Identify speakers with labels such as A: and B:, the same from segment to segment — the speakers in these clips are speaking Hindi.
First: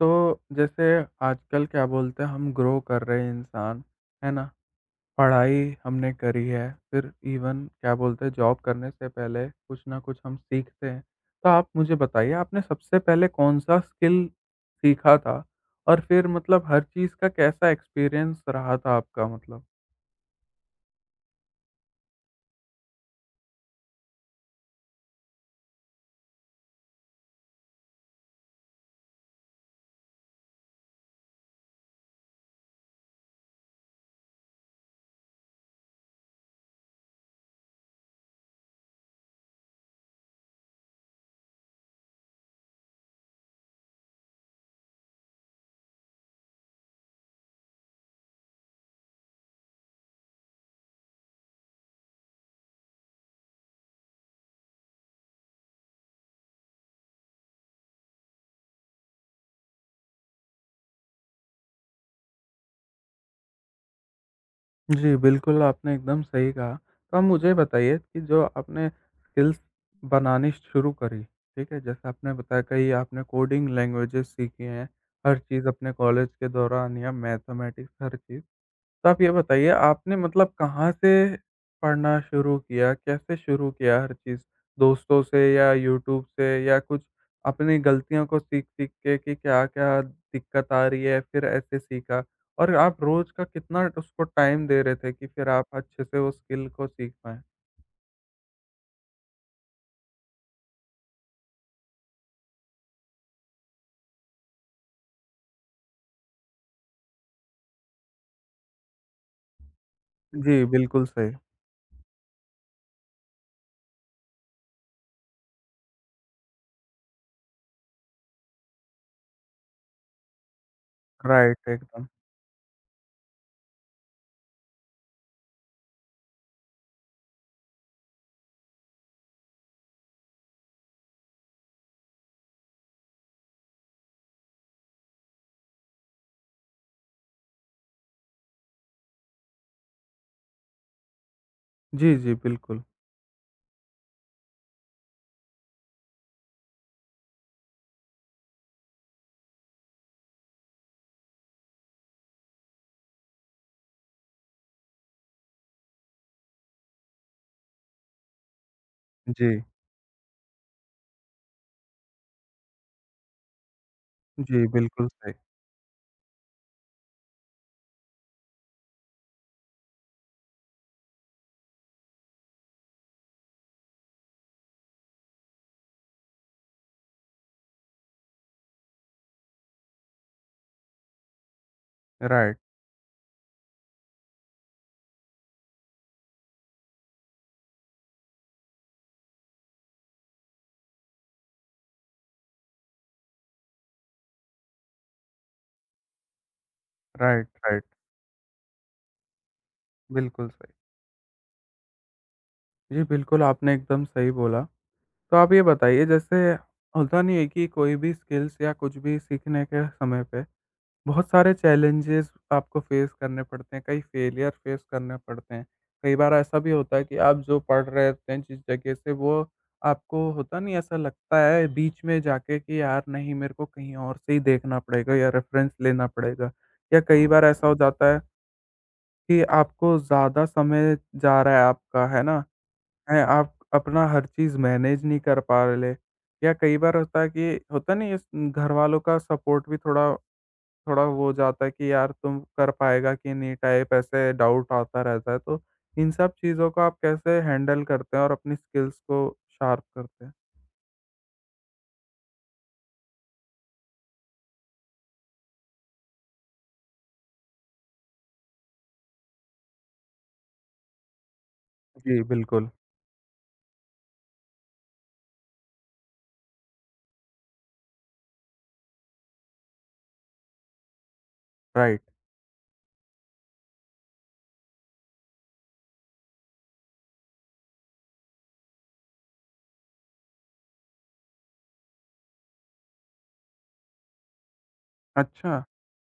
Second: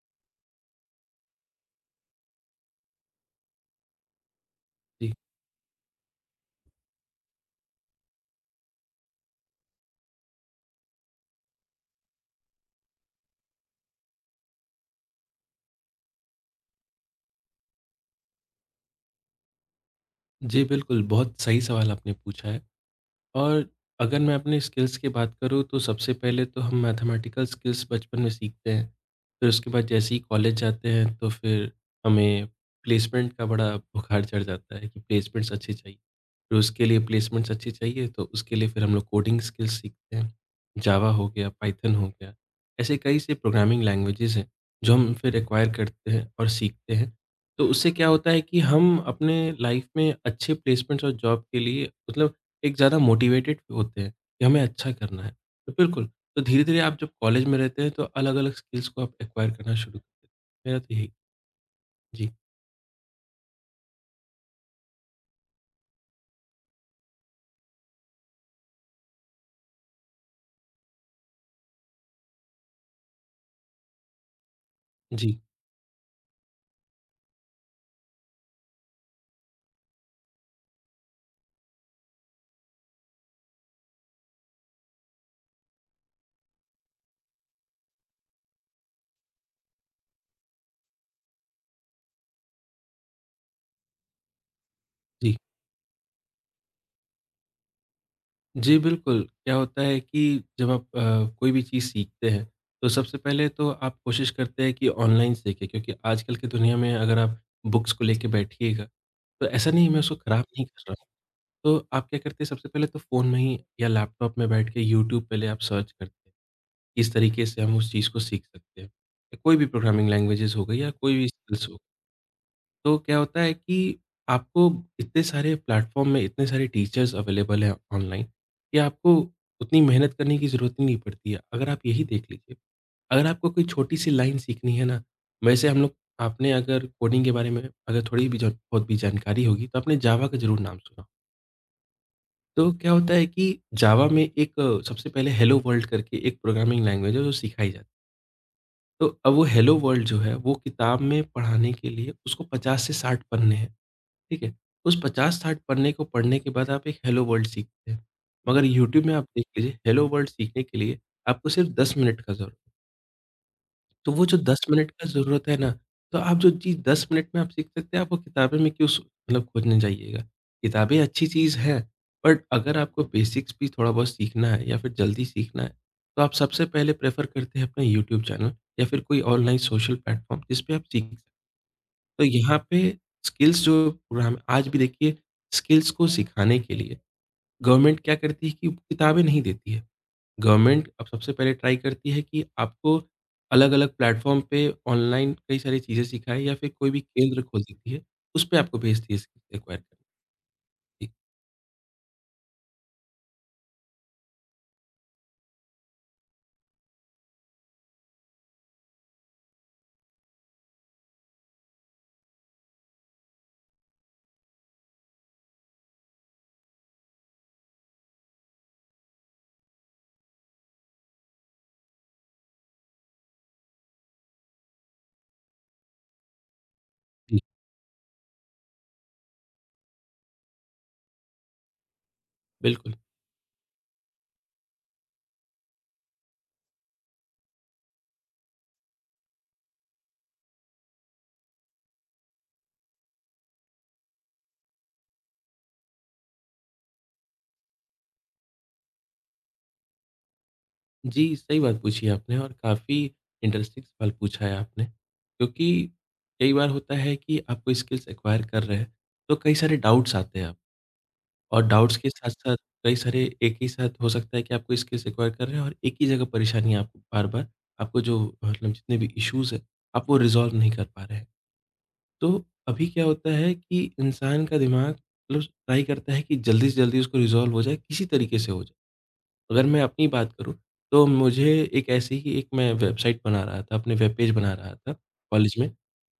A: तो जैसे आजकल क्या बोलते हैं हम ग्रो कर रहे हैं इंसान, है ना?
B: जी,
A: पढ़ाई हमने करी है, फिर इवन क्या बोलते हैं जॉब करने से पहले कुछ ना कुछ हम सीखते हैं। तो आप मुझे बताइए आपने सबसे पहले कौन-सा स्किल सीखा था? और फिर मतलब हर चीज़ का कैसा एक्सपीरियंस रहा था आपका मतलब?
B: जी बिल्कुल, बहुत सही सवाल आपने पूछा है। और अगर मैं अपने स्किल्स की बात करूँ तो सबसे पहले तो हम मैथमेटिकल स्किल्स बचपन में सीखते हैं। फिर उसके बाद जैसे ही कॉलेज जाते हैं तो फिर हमें प्लेसमेंट का बड़ा बुखार चढ़ जाता है कि प्लेसमेंट्स अच्छे चाहिए। फिर उसके लिए प्लेसमेंट्स अच्छी चाहिए तो उसके लिए फिर हम लोग कोडिंग स्किल्स सीखते हैं। जावा हो गया, पाइथन हो गया, ऐसे कई से प्रोग्रामिंग लैंग्वेजेज़ हैं जो हम फिर एक्वायर करते हैं और सीखते हैं। तो उससे क्या होता है कि हम अपने लाइफ में अच्छे प्लेसमेंट्स और जॉब के लिए मतलब एक ज़्यादा मोटिवेटेड होते हैं कि हमें अच्छा करना है। तो बिल्कुल, तो धीरे-धीरे आप जब कॉलेज में रहते हैं तो अलग-अलग स्किल्स को आप एक्वायर करना शुरू करते हैं। मेरा तो यही। जी,
A: जी, बिल्कुल, आपने एकदम सही कहा। तो आप मुझे बताइए कि जो आपने स्किल्स बनानी शुरू करी, ठीक है? जैसे आपने बताया कई आपने कोडिंग लैंग्वेजेज़ सीखी हैं,
B: जी,
A: हर चीज़ अपने कॉलेज के दौरान, या मैथमेटिक्स, हर चीज़। तो आप ये बताइए आपने मतलब कहाँ से पढ़ना शुरू किया? कैसे शुरू किया हर चीज़? दोस्तों से या यूट्यूब से, या कुछ अपनी गलतियों को सीख-सीख के कि क्या-क्या दिक्कत आ रही है, फिर ऐसे सीखा? और आप रोज़ का कितना उसको टाइम दे रहे थे कि
B: जी।
A: फिर आप अच्छे से वो स्किल को सीख पाएँ?
B: जी, बिल्कुल। क्या होता है कि जब आप कोई भी चीज़ सीखते हैं, तो सबसे पहले तो आप कोशिश करते हैं कि ऑनलाइन सीखें, क्योंकि आजकल की दुनिया में अगर आप बुक्स को लेके बैठिएगा, तो ऐसा नहीं है, मैं उसको खराब
A: जी,
B: नहीं कर रहा हूँ।
A: बिल्कुल सही।
B: तो आप क्या करते हैं? सबसे पहले तो फ़ोन में ही या लैपटॉप में बैठ के यूट्यूब पहले आप सर्च करते हैं। किस तरीके से हम उस चीज़ को सीख सकते हैं। या कोई भी प्रोग्रामिंग लैंग्वेजेज़ हो गई या कोई भी स्किल्स
A: राइट,
B: हो।
A: एकदम।
B: तो क्या होता है कि आपको इतने सारे प्लेटफ़ॉर्म में इतने सारे टीचर्स अवेलेबल हैं ऑनलाइन। या आपको उतनी मेहनत करने की ज़रूरत ही नहीं पड़ती है। अगर आप यही देख लीजिए, अगर आपको कोई छोटी-सी लाइन सीखनी है ना, वैसे हम लोग, आपने अगर कोडिंग के बारे में अगर थोड़ी भी जा बहुत भी जानकारी होगी, तो आपने जावा का ज़रूर नाम सुना।
A: जी, जी,
B: तो
A: बिल्कुल।
B: क्या होता है कि जावा में एक सबसे पहले हेलो वर्ल्ड करके एक प्रोग्रामिंग लैंग्वेज है, जो सिखाई जाती है। तो अब वो हेलो वर्ल्ड जो है वो किताब में पढ़ाने के लिए उसको 50 से 60 पन्ने हैं, ठीक है? उस 50-60 पन्ने को पढ़ने के बाद आप एक हेलो वर्ल्ड सीखते हैं। मगर यूट्यूब में आप देख
A: जी।
B: लीजिए, हेलो वर्ल्ड सीखने के लिए आपको सिर्फ़ 10 मिनट का ज़रूरत। तो वो जो 10
A: जी,
B: मिनट का
A: बिल्कुल सही।
B: ज़रूरत है ना, तो आप जो चीज़ 10 मिनट में आप सीख सकते हैं, आप वो किताबें में क्यों मतलब खोजने जाइएगा। किताबें अच्छी चीज़ है, बट अगर आपको बेसिक्स भी थोड़ा बहुत सीखना है या फिर जल्दी सीखना है, तो आप सबसे पहले प्रेफ़र करते हैं अपना यूट्यूब चैनल या फिर कोई ऑनलाइन सोशल प्लेटफ़ॉर्म, जिस पे आप सीख सकते हैं। तो यहाँ
A: राइट,
B: पे स्किल्स, जो प्रोग्राम आज भी देखिए, स्किल्स को सिखाने के लिए गवर्नमेंट क्या करती है कि किताबें नहीं देती है। गवर्नमेंट अब सबसे पहले ट्राई करती है कि आपको अलग-अलग प्लेटफ़ॉर्म पे ऑनलाइन कई सारी चीज़ें सिखाए या फिर कोई भी केंद्र
A: राइट,
B: खोल
A: राइट।
B: देती है, उस पे आपको भेजती है स्किल्स एक्वायर करने के
A: बिल्कुल सही।
B: लिए। जी,
A: जी, बिल्कुल, आपने एकदम सही बोला। तो आप ये बताइए, जैसे होता नहीं है कि कोई भी स्किल्स या कुछ भी सीखने के समय पे बहुत सारे चैलेंजेस आपको फेस करने पड़ते हैं, कई फेलियर फेस करने पड़ते हैं। कई बार ऐसा भी होता है कि आप जो पढ़ रहे होते हैं जिस जगह से, वो आपको होता नहीं ऐसा लगता है बीच में जाके कि यार नहीं, मेरे को कहीं और से ही देखना पड़ेगा या रेफरेंस लेना पड़ेगा। या कई
B: जी,
A: बार ऐसा हो जाता है कि आपको ज़्यादा समय जा रहा है आपका, है ना?
B: बिल्कुल।
A: हैं, आप अपना हर चीज़ मैनेज नहीं कर पा रहे, या कई बार होता है कि होता नहीं है, घरवालों का सपोर्ट भी थोड़ा थोड़ा वो हो जाता है कि यार, तुम कर पाएगा कि नहीं, टाइप ऐसे डाउट आता रहता है। तो इन सब चीज़ों को आप कैसे हैंडल करते हैं और अपनी स्किल्स को शार्प करते हैं?
B: जी, सही बात पूछी आपने और काफ़ी इंटरेस्टिंग सवाल पूछा है आपने, क्योंकि कई बार होता है कि आप कोई स्किल्स एक्वायर कर रहे हैं, तो कई सारे डाउट्स आते हैं आपको। और डाउट्स के
A: जी,
B: साथ-साथ
A: बिल्कुल,
B: कई सारे एक ही साथ हो सकता है कि आपको स्किल्स एक्वायर कर रहे हैं और एक ही जगह परेशानी है आपको बार-बार। आपको जो मतलब जितने भी इश्यूज़ हैं, आप वो रिज़ॉल्व नहीं कर पा रहे हैं।
A: राइट।
B: तो अभी क्या होता है कि इंसान का दिमाग मतलब ट्राई करता है कि जल्दी से जल्दी उसको रिज़ॉल्व हो जाए, किसी तरीके से हो जाए। अगर मैं अपनी बात करूँ, तो मुझे एक ऐसी ही एक मैं वेबसाइट बना रहा था, अपने वेब पेज बना रहा था कॉलेज
A: अच्छा,
B: में।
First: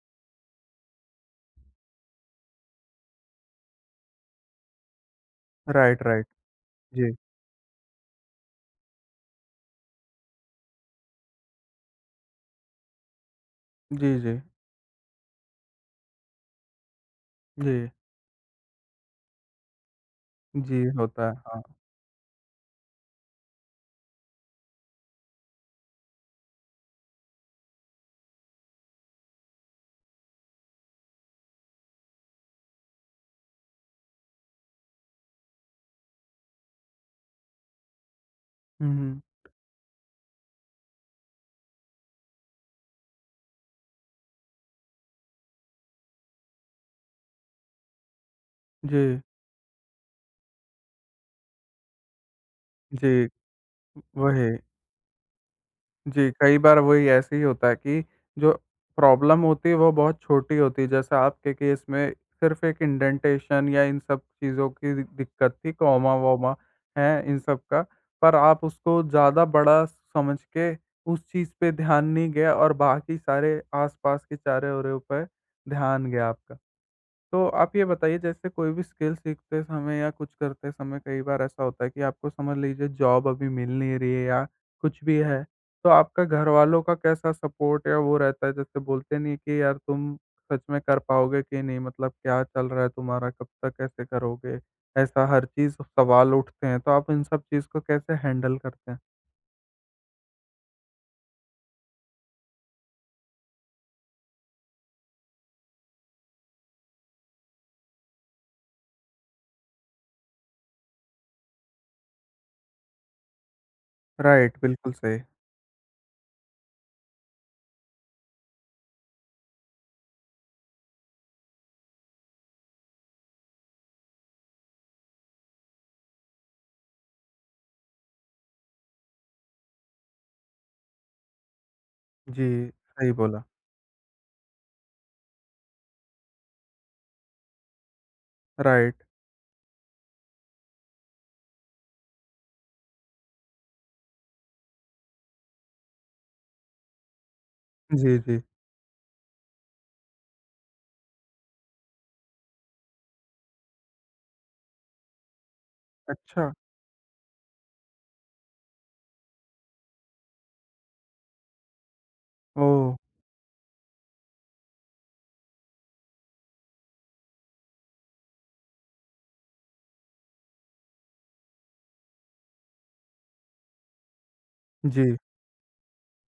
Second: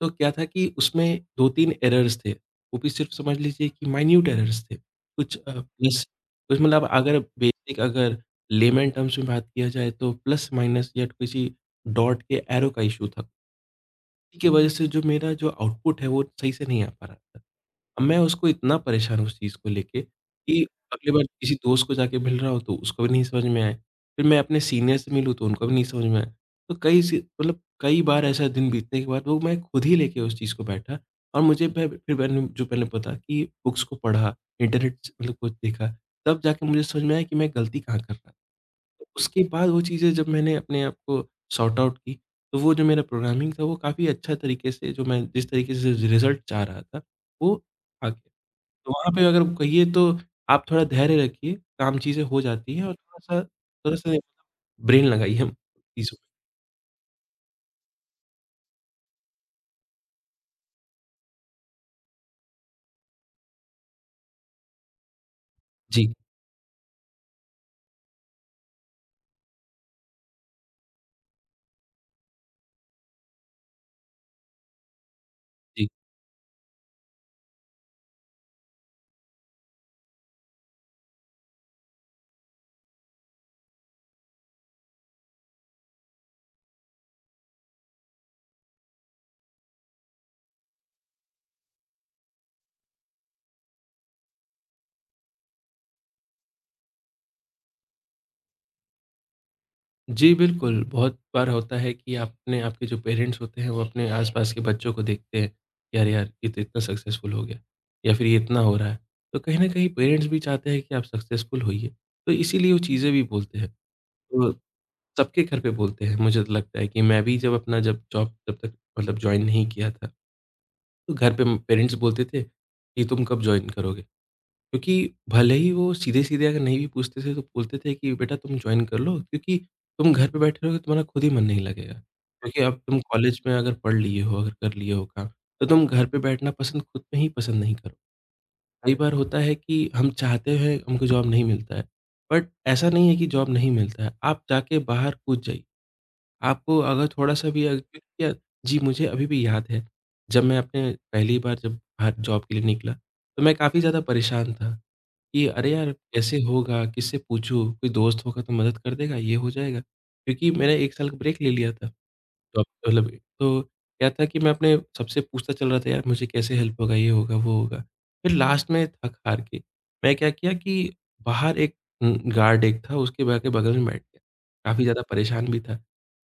B: तो क्या था कि उसमें 2-3 एरर्स थे, वो भी सिर्फ़ समझ लीजिए कि माइन्यूट एरर्स थे। कुछ
A: राइट,
B: प्लस
A: राइट।
B: कुछ मतलब
A: जी।
B: अगर लेमैन टर्म्स में बात किया जाए तो प्लस-माइनस या किसी डॉट के एरो का इश्यू था।
A: जी,
B: इसी
A: जी।
B: की वज़ह से जो मेरा जो आउटपुट है वो सही से नहीं आ पा रहा था।
A: जी,
B: अब मैं उसको इतना परेशान हूँ उस चीज़ को लेके कि
A: जी,
B: अगली बार
A: होता है,
B: किसी
A: हाँ।
B: दोस्त को जाके मिल रहा हूँ तो उसको भी नहीं समझ में आए। फिर मैं अपने सीनियर से मिलूँ तो उनको भी नहीं समझ में आए। तो कई सी मतलब कई बार ऐसा दिन बीतने के बाद वो मैं खुद ही लेके उस चीज़ को बैठा, और मुझे मैं फिर मैंने जो पहले पता कि बुक्स को पढ़ा, इंटरनेट से मतलब कुछ देखा, तब जाके मुझे समझ में आया कि मैं गलती कहाँ कर रहा था।
A: हुँ,
B: तो
A: हुँ।
B: उसके बाद वो चीज़ें जब मैंने अपने आप को सॉर्ट आउट की, तो वो जो मेरा प्रोग्रामिंग था, वो काफ़ी अच्छा तरीके से, जो मैं जिस तरीके से रिज़ल्ट चाह रहा था, वो आ गया। तो वहाँ
A: जी,
B: पे अगर कहिए तो आप थोड़ा धैर्य रखिए, काम चीज़ें हो जाती हैं, और
A: जी,
B: थोड़ा-सा थोड़ा-सा
A: वही।
B: ब्रेन लगाइए हम चीज़ों में।
A: जी, कई बार वही ऐसे ही होता है कि जो प्रॉब्लम होती है वो बहुत छोटी होती है। जैसे आपके केस में सिर्फ़ एक इंडेंटेशन या इन सब चीज़ों की दि दिक्कत थी,
B: जी,
A: कॉमा-वॉमा है इन सब का, पर आप उसको ज़्यादा बड़ा समझ के उस चीज़ पे ध्यान नहीं गया, और बाकी सारे आस-पास के सारे और पे
B: जी।
A: ध्यान गया आपका। तो आप ये बताइए, जैसे कोई भी स्किल सीखते समय या कुछ करते समय कई बार ऐसा होता है कि आपको समझ लीजिए जॉब अभी मिल नहीं रही है या कुछ भी है। तो आपका घर वालों का कैसा सपोर्ट या वो रहता है? जैसे बोलते नहीं है कि यार तुम सच में कर पाओगे कि नहीं, मतलब क्या चल रहा है तुम्हारा, कब तक कैसे करोगे? ऐसा हर चीज़ सवाल उठते हैं, तो आप इन सब चीज़ को कैसे हैंडल करते हैं?
B: जी, बिल्कुल, बहुत बार होता है कि आपने आपके जो पेरेंट्स होते हैं वो अपने आस-पास के बच्चों को देखते हैं, यार यार, ये तो इतना सक्सेसफुल हो गया या फिर ये इतना हो रहा है। तो कहीं न कहीं पेरेंट्स भी चाहते हैं कि आप सक्सेसफुल होइए, तो इसीलिए वो चीज़ें भी बोलते हैं। तो
A: राइट, बिल्कुल सही।
B: सबके घर पे बोलते हैं, मुझे तो लगता है कि मैं भी जब अपना जब जॉब जब तक मतलब जॉइन नहीं किया था, तो घर पे म पेरेंट्स बोलते थे कि तुम कब जॉइन करोगे? क्योंकि भले ही वो सीधे-सीधे अगर नहीं भी पूछते थे तो बोलते थे कि बेटा तुम जॉइन कर लो, क्योंकि तुम घर पे बैठे रहोगे तुम्हारा खुद ही मन नहीं लगेगा।
A: जी,
B: क्योंकि अब तुम
A: सही
B: कॉलेज
A: बोला।
B: में अगर पढ़ लिए हो, अगर कर लिए हो काम, तो तुम घर पे बैठना पसंद खुद में ही पसंद नहीं करो। कई
A: राइट।
B: बार होता है कि हम चाहते हैं हमको जॉब नहीं मिलता है, बट ऐसा नहीं है कि जॉब नहीं मिलता है, आप जाके बाहर कूद जाइए। आपको अगर थोड़ा-सा भी
A: जी,
B: या
A: जी।
B: जी, मुझे अभी भी याद है, जब मैं अपने पहली बार जब बाहर जॉब के लिए निकला, तो मैं काफ़ी ज़्यादा परेशान था कि अरे यार! कैसे
A: अच्छा।
B: होगा? किससे पूछूँ? कोई दोस्त होगा तो मदद कर देगा, ये हो जाएगा। क्योंकि मैंने 1 साल का ब्रेक ले लिया था। तो अब
A: ओह!
B: मतलब, तो क्या था कि मैं अपने सबसे पूछता चल रहा था, यार मुझे कैसे हेल्प होगा? ये होगा, वो होगा। फिर लास्ट में थक हार के, मैं क्या किया कि बाहर एक गार्ड एक था, उसके बा के बगल में बैठ गया। काफ़ी ज़्यादा
A: जी,
B: परेशान भी था।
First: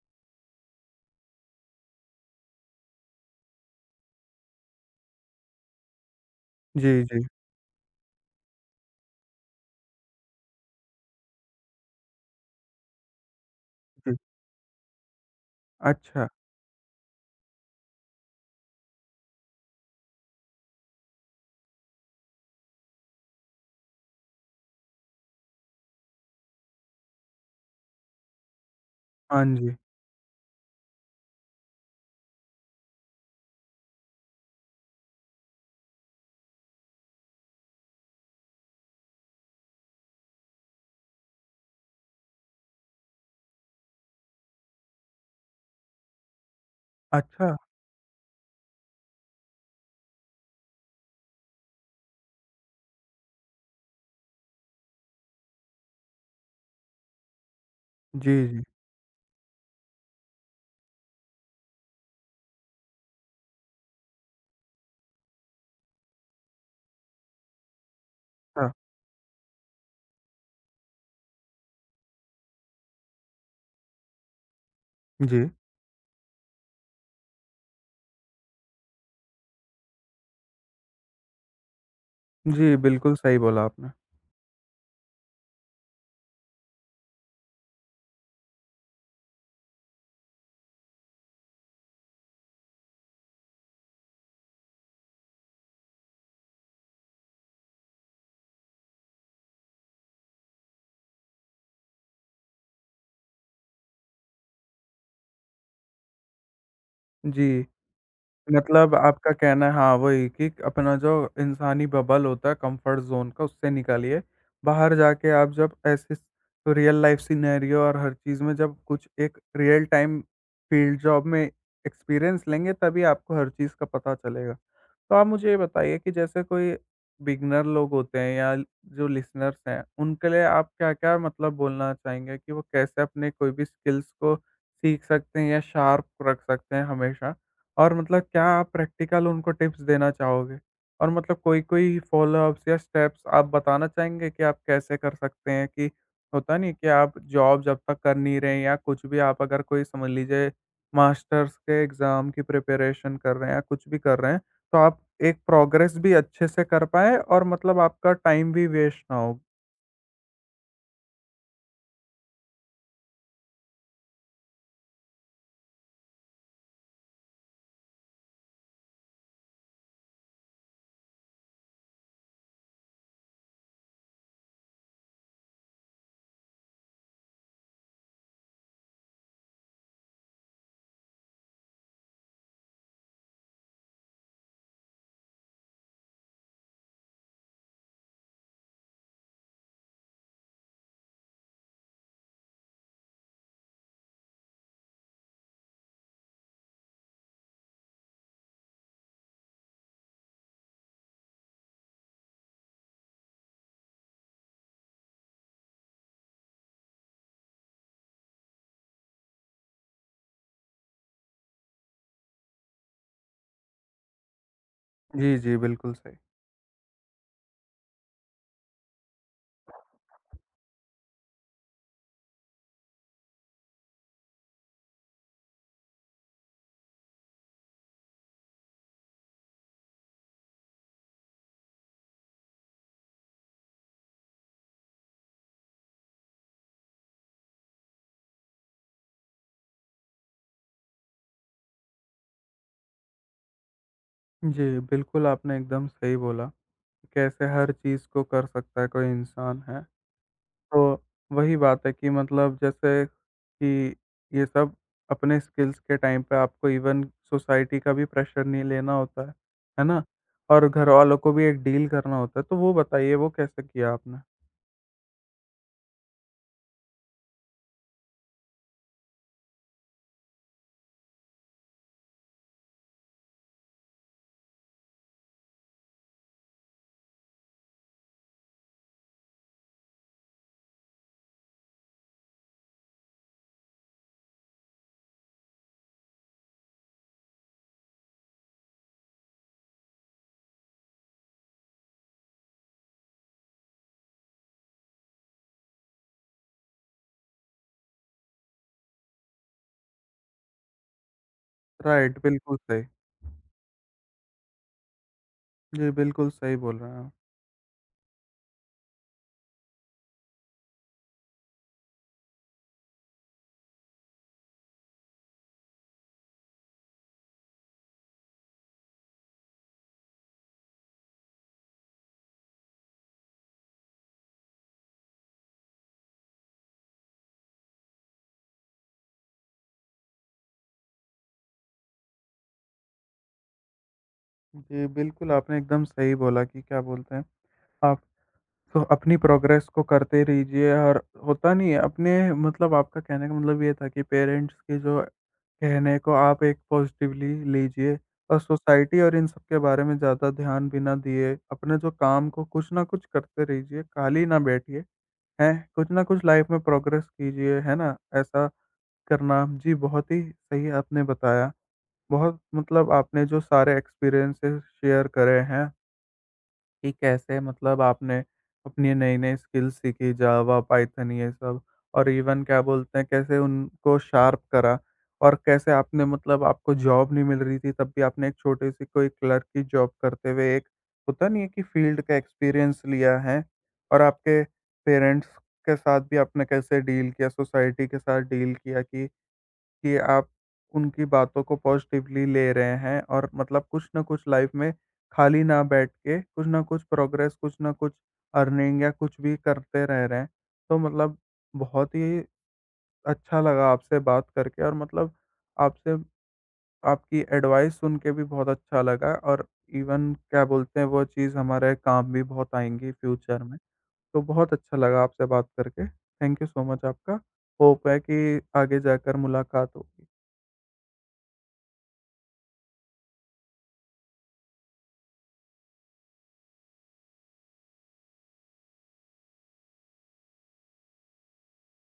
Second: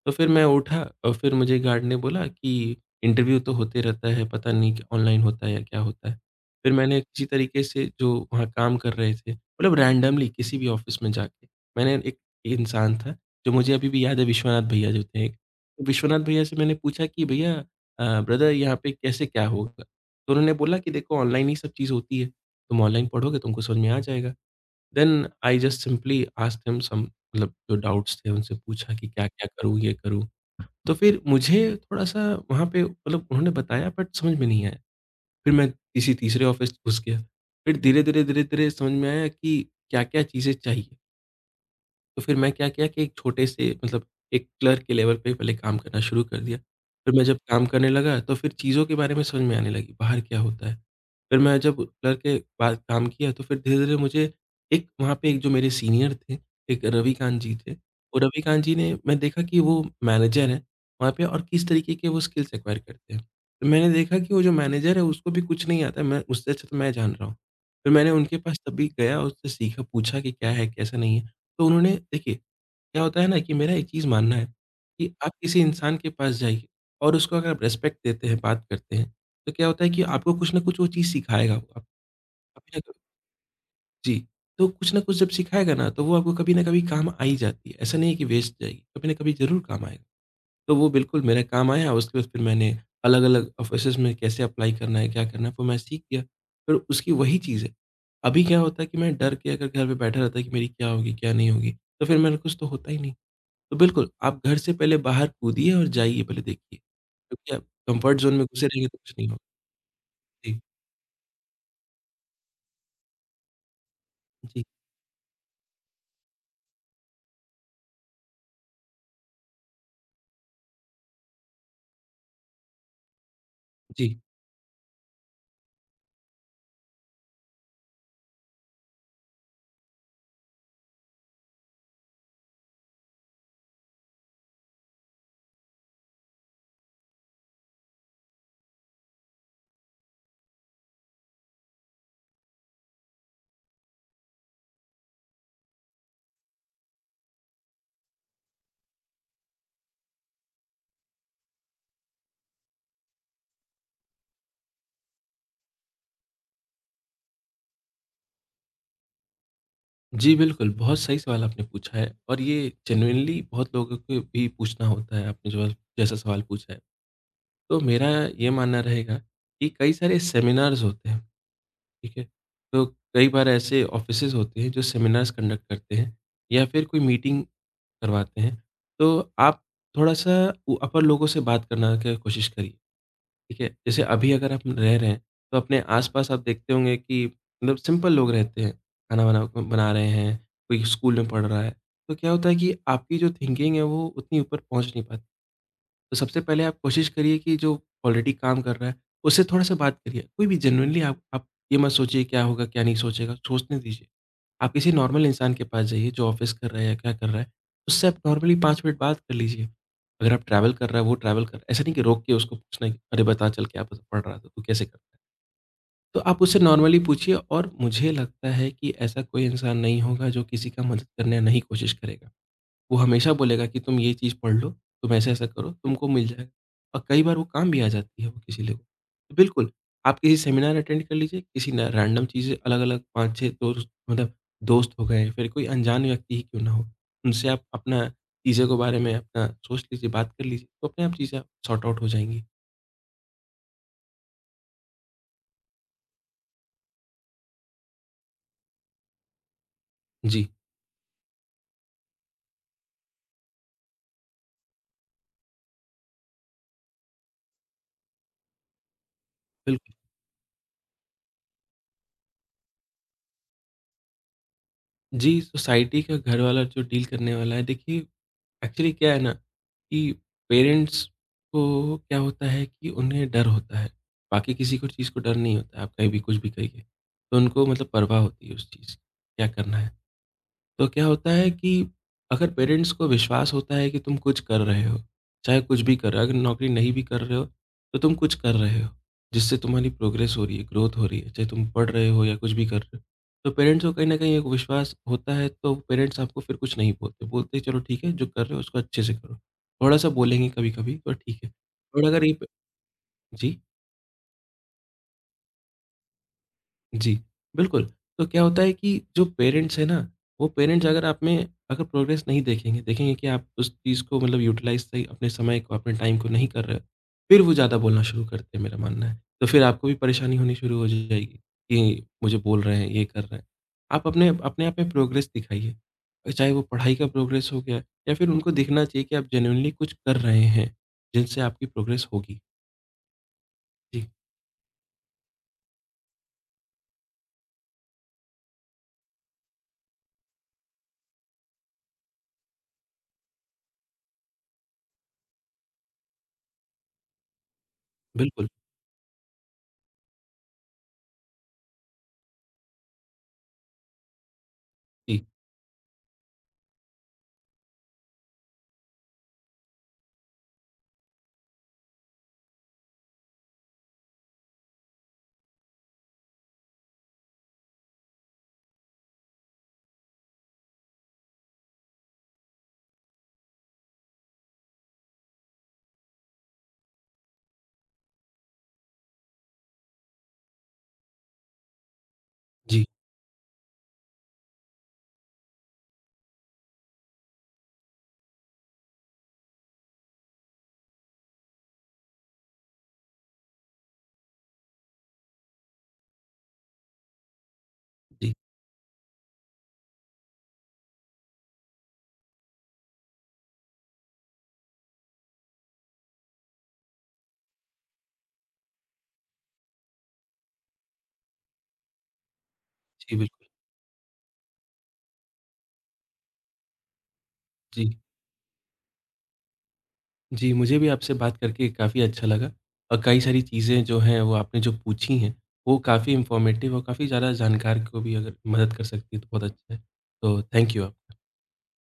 B: तो फिर मैं उठा और फिर मुझे गार्ड ने बोला कि इंटरव्यू तो होते रहता है, पता नहीं कि ऑनलाइन होता है या क्या होता है। फिर मैंने
A: जी,
B: किसी
A: जी,
B: तरीके से, जो वहाँ काम कर रहे थे, मतलब रैंडमली किसी भी ऑफ़िस में जाके, मैंने एक इंसान था जो मुझे अभी भी
A: जी।
B: याद है, विश्वनाथ भैया जो थे एक, तो विश्वनाथ
A: अच्छा।
B: भैया से मैंने पूछा कि भैया ब्रदर यहाँ पे कैसे क्या होगा? तो उन्होंने बोला कि देखो ऑनलाइन ही सब चीज़ होती है, तुम ऑनलाइन पढ़ोगे तुमको समझ में आ जाएगा। Then I just simply asked him some मतलब जो डाउट्स थे उनसे पूछा कि
A: हाँ
B: क्या-क्या
A: जी।
B: करूँ, ये करूँ? तो फिर मुझे थोड़ा-सा वहाँ पे मतलब उन्होंने बताया, बट समझ में नहीं आया। फिर मैं किसी तीसरे ऑफ़िस घुस गया। फिर धीरे-धीरे समझ में आया कि क्या-क्या चीज़ें चाहिए। तो फिर मैं क्या किया कि एक छोटे से मतलब एक क्लर्क के लेवल पे पहले काम करना शुरू कर दिया। फिर मैं जब
A: अच्छा।
B: काम करने लगा तो फिर चीज़ों के बारे में समझ में आने लगी, बाहर क्या होता है। फिर मैं जब क्लर्क के बाद काम किया तो फिर धीरे-धीरे मुझे एक वहाँ पे एक जो मेरे सीनियर थे, एक रविकांत जी थे। और
A: जी,
B: रविकांत
A: जी।
B: जी ने मैं देखा कि वो मैनेजर हैं वहाँ पे और किस तरीके के वो स्किल्स एक्वायर करते हैं। तो मैंने देखा कि वो जो मैनेजर है उसको भी कुछ नहीं आता, मैं उससे अच्छा तो मैं जान रहा हूँ। फिर मैंने उनके पास
A: हाँ।
B: तब भी गया, उससे सीखा, पूछा कि क्या है, कैसा नहीं है। तो उन्होंने देखिए, क्या होता है ना कि मेरा एक चीज़ मानना है कि आप
A: जी।
B: किसी इंसान के पास जाइए और उसको अगर आप रिस्पेक्ट देते हैं, बात करते हैं, तो क्या होता है कि आपको कुछ ना कुछ वो चीज़ सिखाएगा वो आप
A: जी,
B: कभी ना कभी।
A: बिल्कुल सही बोला आपने।
B: जी, तो कुछ ना कुछ जब सिखाएगा ना, तो वो आपको कभी ना कभी काम आ ही जाती है। ऐसा नहीं है कि वेस्ट जाएगी, कभी ना कभी ज़रूर काम आएगा। तो वो बिल्कुल मेरे काम आया, उसके बाद फिर मैंने अलग-अलग ऑफ़िसेज़ में कैसे अप्लाई करना है, क्या करना है, वो मैं सीख गया। फिर उसकी वही चीज़ है। अभी क्या होता है कि मैं डर के अगर घर पे बैठा रहता कि मेरी क्या होगी, क्या नहीं होगी, तो फिर मेरा कुछ तो होता ही नहीं। तो बिल्कुल, आप घर से पहले बाहर कूदिए और जाइए पहले देखिए, क्योंकि आप
A: जी,
B: कंफर्ट ज़ोन में घुसे रहेंगे
A: मतलब
B: तो कुछ नहीं
A: आपका
B: होगा।
A: कहना है, हाँ, वही, कि
B: जी,
A: अपना जो इंसानी बबल होता है कंफर्ट ज़ोन का, उससे निकालिए।
B: जी,
A: बाहर जाके आप जब ऐसे रियल लाइफ़ सिनेरियो और हर चीज़ में जब कुछ एक रियल टाइम फील्ड जॉब में एक्सपीरियंस लेंगे, तभी आपको हर चीज़ का पता
B: जी।
A: चलेगा। तो आप मुझे ये बताइए कि जैसे कोई बिगिनर लोग होते हैं, या जो लिसनर्स हैं, उनके लिए आप क्या-क्या मतलब बोलना चाहेंगे कि वो कैसे अपने कोई भी स्किल्स को सीख सकते हैं या शार्प रख सकते हैं हमेशा? और मतलब क्या आप प्रैक्टिकल उनको टिप्स देना चाहोगे? और मतलब कोई-कोई फ़ॉलोअप्स या स्टेप्स आप बताना चाहेंगे कि आप कैसे कर सकते हैं कि होता नहीं, कि आप जॉब जब तक कर नहीं रहे हैं या कुछ भी, आप अगर कोई समझ लीजिए मास्टर्स के एग्ज़ाम की प्रिपरेशन कर रहे हैं या कुछ भी कर रहे हैं, तो आप एक प्रोग्रेस भी अच्छे से कर पाएँ और मतलब आपका टाइम भी वेस्ट ना हो।
B: जी, बिल्कुल, बहुत सही सवाल आपने पूछा है और ये जेनुइनली बहुत लोगों को भी पूछना होता है, आपने जो जैसा सवाल पूछा है। तो मेरा ये मानना रहेगा कि कई सारे सेमिनार्स होते हैं, ठीक है? तो कई बार ऐसे ऑफ़िसेज़ होते हैं जो सेमिनार्स कंडक्ट करते हैं या फिर कोई मीटिंग करवाते हैं, तो आप थोड़ा-सा उ अपर लोगों से बात करना की कोशिश करिए। ठीक है, जैसे अभी अगर आप रह रहे हैं, तो अपने आस-पास आप देखते होंगे कि मतलब सिंपल लोग रहते हैं, खाना बना बना रहे हैं, कोई स्कूल में पढ़ रहा है। तो क्या होता है कि आपकी जो थिंकिंग है वो उतनी ऊपर पहुँच नहीं पाती। तो सबसे पहले आप कोशिश करिए कि जो ऑलरेडी काम कर रहा है, उससे थोड़ा-सा बात करिए। कोई भी जेनुइनली आप ये मत सोचिए क्या होगा, क्या नहीं सोचेगा, सोचने दीजिए। आप किसी नॉर्मल इंसान के पास जाइए जो ऑफ़िस कर रहा है या क्या कर रहा है, उससे आप नॉर्मली 5 मिनट बात कर लीजिए। अगर आप ट्रैवल कर रहा है, वो ट्रैवल कर ऐसा नहीं कि रोक के उसको पूछना है कि, "अरे! बता चल क्या पढ़ रहा था, तू कैसे करता है?"
A: जी, जी, बिल्कुल सही।
B: तो आप उससे नॉर्मली पूछिए और मुझे लगता है कि ऐसा कोई इंसान नहीं होगा जो किसी का मदद करने नहीं कोशिश करेगा। वो हमेशा बोलेगा कि तुम ये चीज़ पढ़ लो, तुम ऐसा-ऐसा करो, तुमको मिल जाएगा। और कई बार वो काम भी आ जाती है वो किसी लोग। तो बिल्कुल, आप किसी सेमिनार अटेंड कर लीजिए, किसी ना रैंडम चीज़ें अलग-अलग 5-6 दोस्त मतलब दोस्त हो गए, फिर कोई अनजान व्यक्ति ही क्यों ना हो, उनसे आप अपना चीज़ों के बारे में अपना सोच लीजिए, बात कर लीजिए, तो अपने आप चीज़ें सॉर्ट आउट हो जाएँगी।
A: जी, बिल्कुल आपने एकदम सही बोला, कि कैसे हर चीज़ को कर सकता है कोई इंसान है।
B: जी,
A: तो वही बात है कि मतलब, जैसे कि ये सब अपने स्किल्स के टाइम पे आपको इवन सोसाइटी का भी प्रेशर नहीं लेना होता है
B: बिल्कुल।
A: ना? और घरवालों को भी एक डील करना होता है, तो वो बताइए वो कैसे किया आपने?
B: जी, सोसाइटी का घर वाला जो डील करने वाला है देखिए एक्चुअली क्या है ना कि पेरेंट्स को क्या होता है कि उन्हें डर होता है, बाकी किसी को चीज़ को डर नहीं होता है, आप कहीं भी कुछ भी कहिए। तो उनको मतलब परवाह होती है उस चीज़ की, क्या करना है? तो क्या होता है कि अगर पेरेंट्स को विश्वास होता है कि तुम कुछ कर रहे हो, चाहे कुछ भी कर रहे हो, अगर नौकरी नहीं भी कर रहे हो, तो तुम कुछ कर रहे हो, जिससे तुम्हारी प्रोग्रेस हो रही है, ग्रोथ हो रही है, चाहे तुम पढ़ रहे हो या कुछ भी कर रहे हो। तो पेरेंट्स को कहीं न कहीं एक विश्वास होता है, तो पेरेंट्स आपको फिर कुछ नहीं बोलते, बोलते हैं चलो ठीक है, जो कर रहे हो उसको अच्छे से करो। थोड़ा-सा बोलेंगे कभी-कभी पर ठीक है। और
A: राइट,
B: अगर ये प
A: बिल्कुल सही।
B: जी?
A: जी, बिल्कुल सही बोल रहे हैं आप।
B: जी, बिल्कुल। तो क्या होता है कि जो पेरेंट्स हैं ना, वो पेरेंट्स अगर आप में अगर प्रोग्रेस नहीं देखेंगे, देखेंगे कि आप उस चीज़ को मतलब यूटिलाइज़ सही अपने समय को, अपने टाइम को नहीं कर रहे हो, फिर वो ज़्यादा बोलना शुरू करते हैं, मेरा मानना है। तो फिर आपको भी परेशानी होनी शुरू हो जाएगी कि मुझे बोल रहे हैं, ये कर रहे हैं। आप अपने अपने आप में प्रोग्रेस दिखाइए, चाहे वो पढ़ाई का प्रोग्रेस हो गया या फिर उनको दिखना चाहिए कि आप जेनुइनली कुछ कर रहे हैं, जिनसे आपकी प्रोग्रेस होगी। जी,
A: जी, बिल्कुल, आपने एकदम सही बोला कि क्या बोलते हैं, आप तो अपनी प्रोग्रेस को करते रहिए, और होता नहीं है, अपने मतलब आपका कहने का मतलब ये था कि पेरेंट्स के जो कहने को आप एक पॉज़िटिवली लीजिए, और
B: बिल्कुल।
A: सोसाइटी और इन सब के बारे में ज़्यादा ध्यान भी ना दिए, अपने जो काम को कुछ ना कुछ करते रहिए, खाली ना बैठिए,
B: जी,
A: हैं? कुछ ना कुछ लाइफ़ में प्रोग्रेस कीजिए, है ना? ऐसा करना, जी, बहुत ही सही आपने बताया। बहुत मतलब आपने जो सारे एक्सपीरियंसेस शेयर करे हैं कि कैसे, मतलब आपने अपनी नई-नई स्किल्स सीखी, जावा, पाइथन, ये सब, और इवन क्या बोलते हैं, कैसे उनको शार्प करा, और कैसे आपने मतलब आपको जॉब नहीं मिल रही थी तब भी आपने एक छोटी-सी कोई क्लर्क की जॉब करते हुए एक होता नहीं है कि फील्ड का एक्सपीरियंस
B: जी,
A: लिया है, और आपके पेरेंट्स के साथ भी आपने कैसे डील किया, सोसाइटी के साथ डील किया, कि आप उनकी बातों को पॉजिटिवली ले रहे हैं, और मतलब कुछ ना कुछ लाइफ में खाली ना बैठ के कुछ ना कुछ प्रोग्रेस, कुछ ना कुछ
B: जी,
A: अर्निंग, या कुछ भी करते रह रहे हैं। तो मतलब, बहुत ही अच्छा लगा आपसे बात करके, और मतलब आपसे, आपकी एडवाइस सुन के भी बहुत अच्छा लगा। और इवन क्या बोलते हैं वो चीज़ हमारे काम भी बहुत आएंगी
B: जी,
A: फ्यूचर
B: बिल्कुल।
A: में। तो बहुत अच्छा लगा आपसे बात करके, थैंक यू सो मच आपका।
B: जी।
A: होप है कि आगे जाकर मुलाकात होगी।
B: जी, मुझे भी आपसे बात करके काफ़ी अच्छा लगा और कई सारी चीज़ें जो हैं वो आपने जो पूछी हैं, वो काफ़ी इन्फॉर्मेटिव और काफ़ी ज़्यादा जानकार को भी अगर मदद कर सकती है तो बहुत अच्छा है। तो थैंक यू आप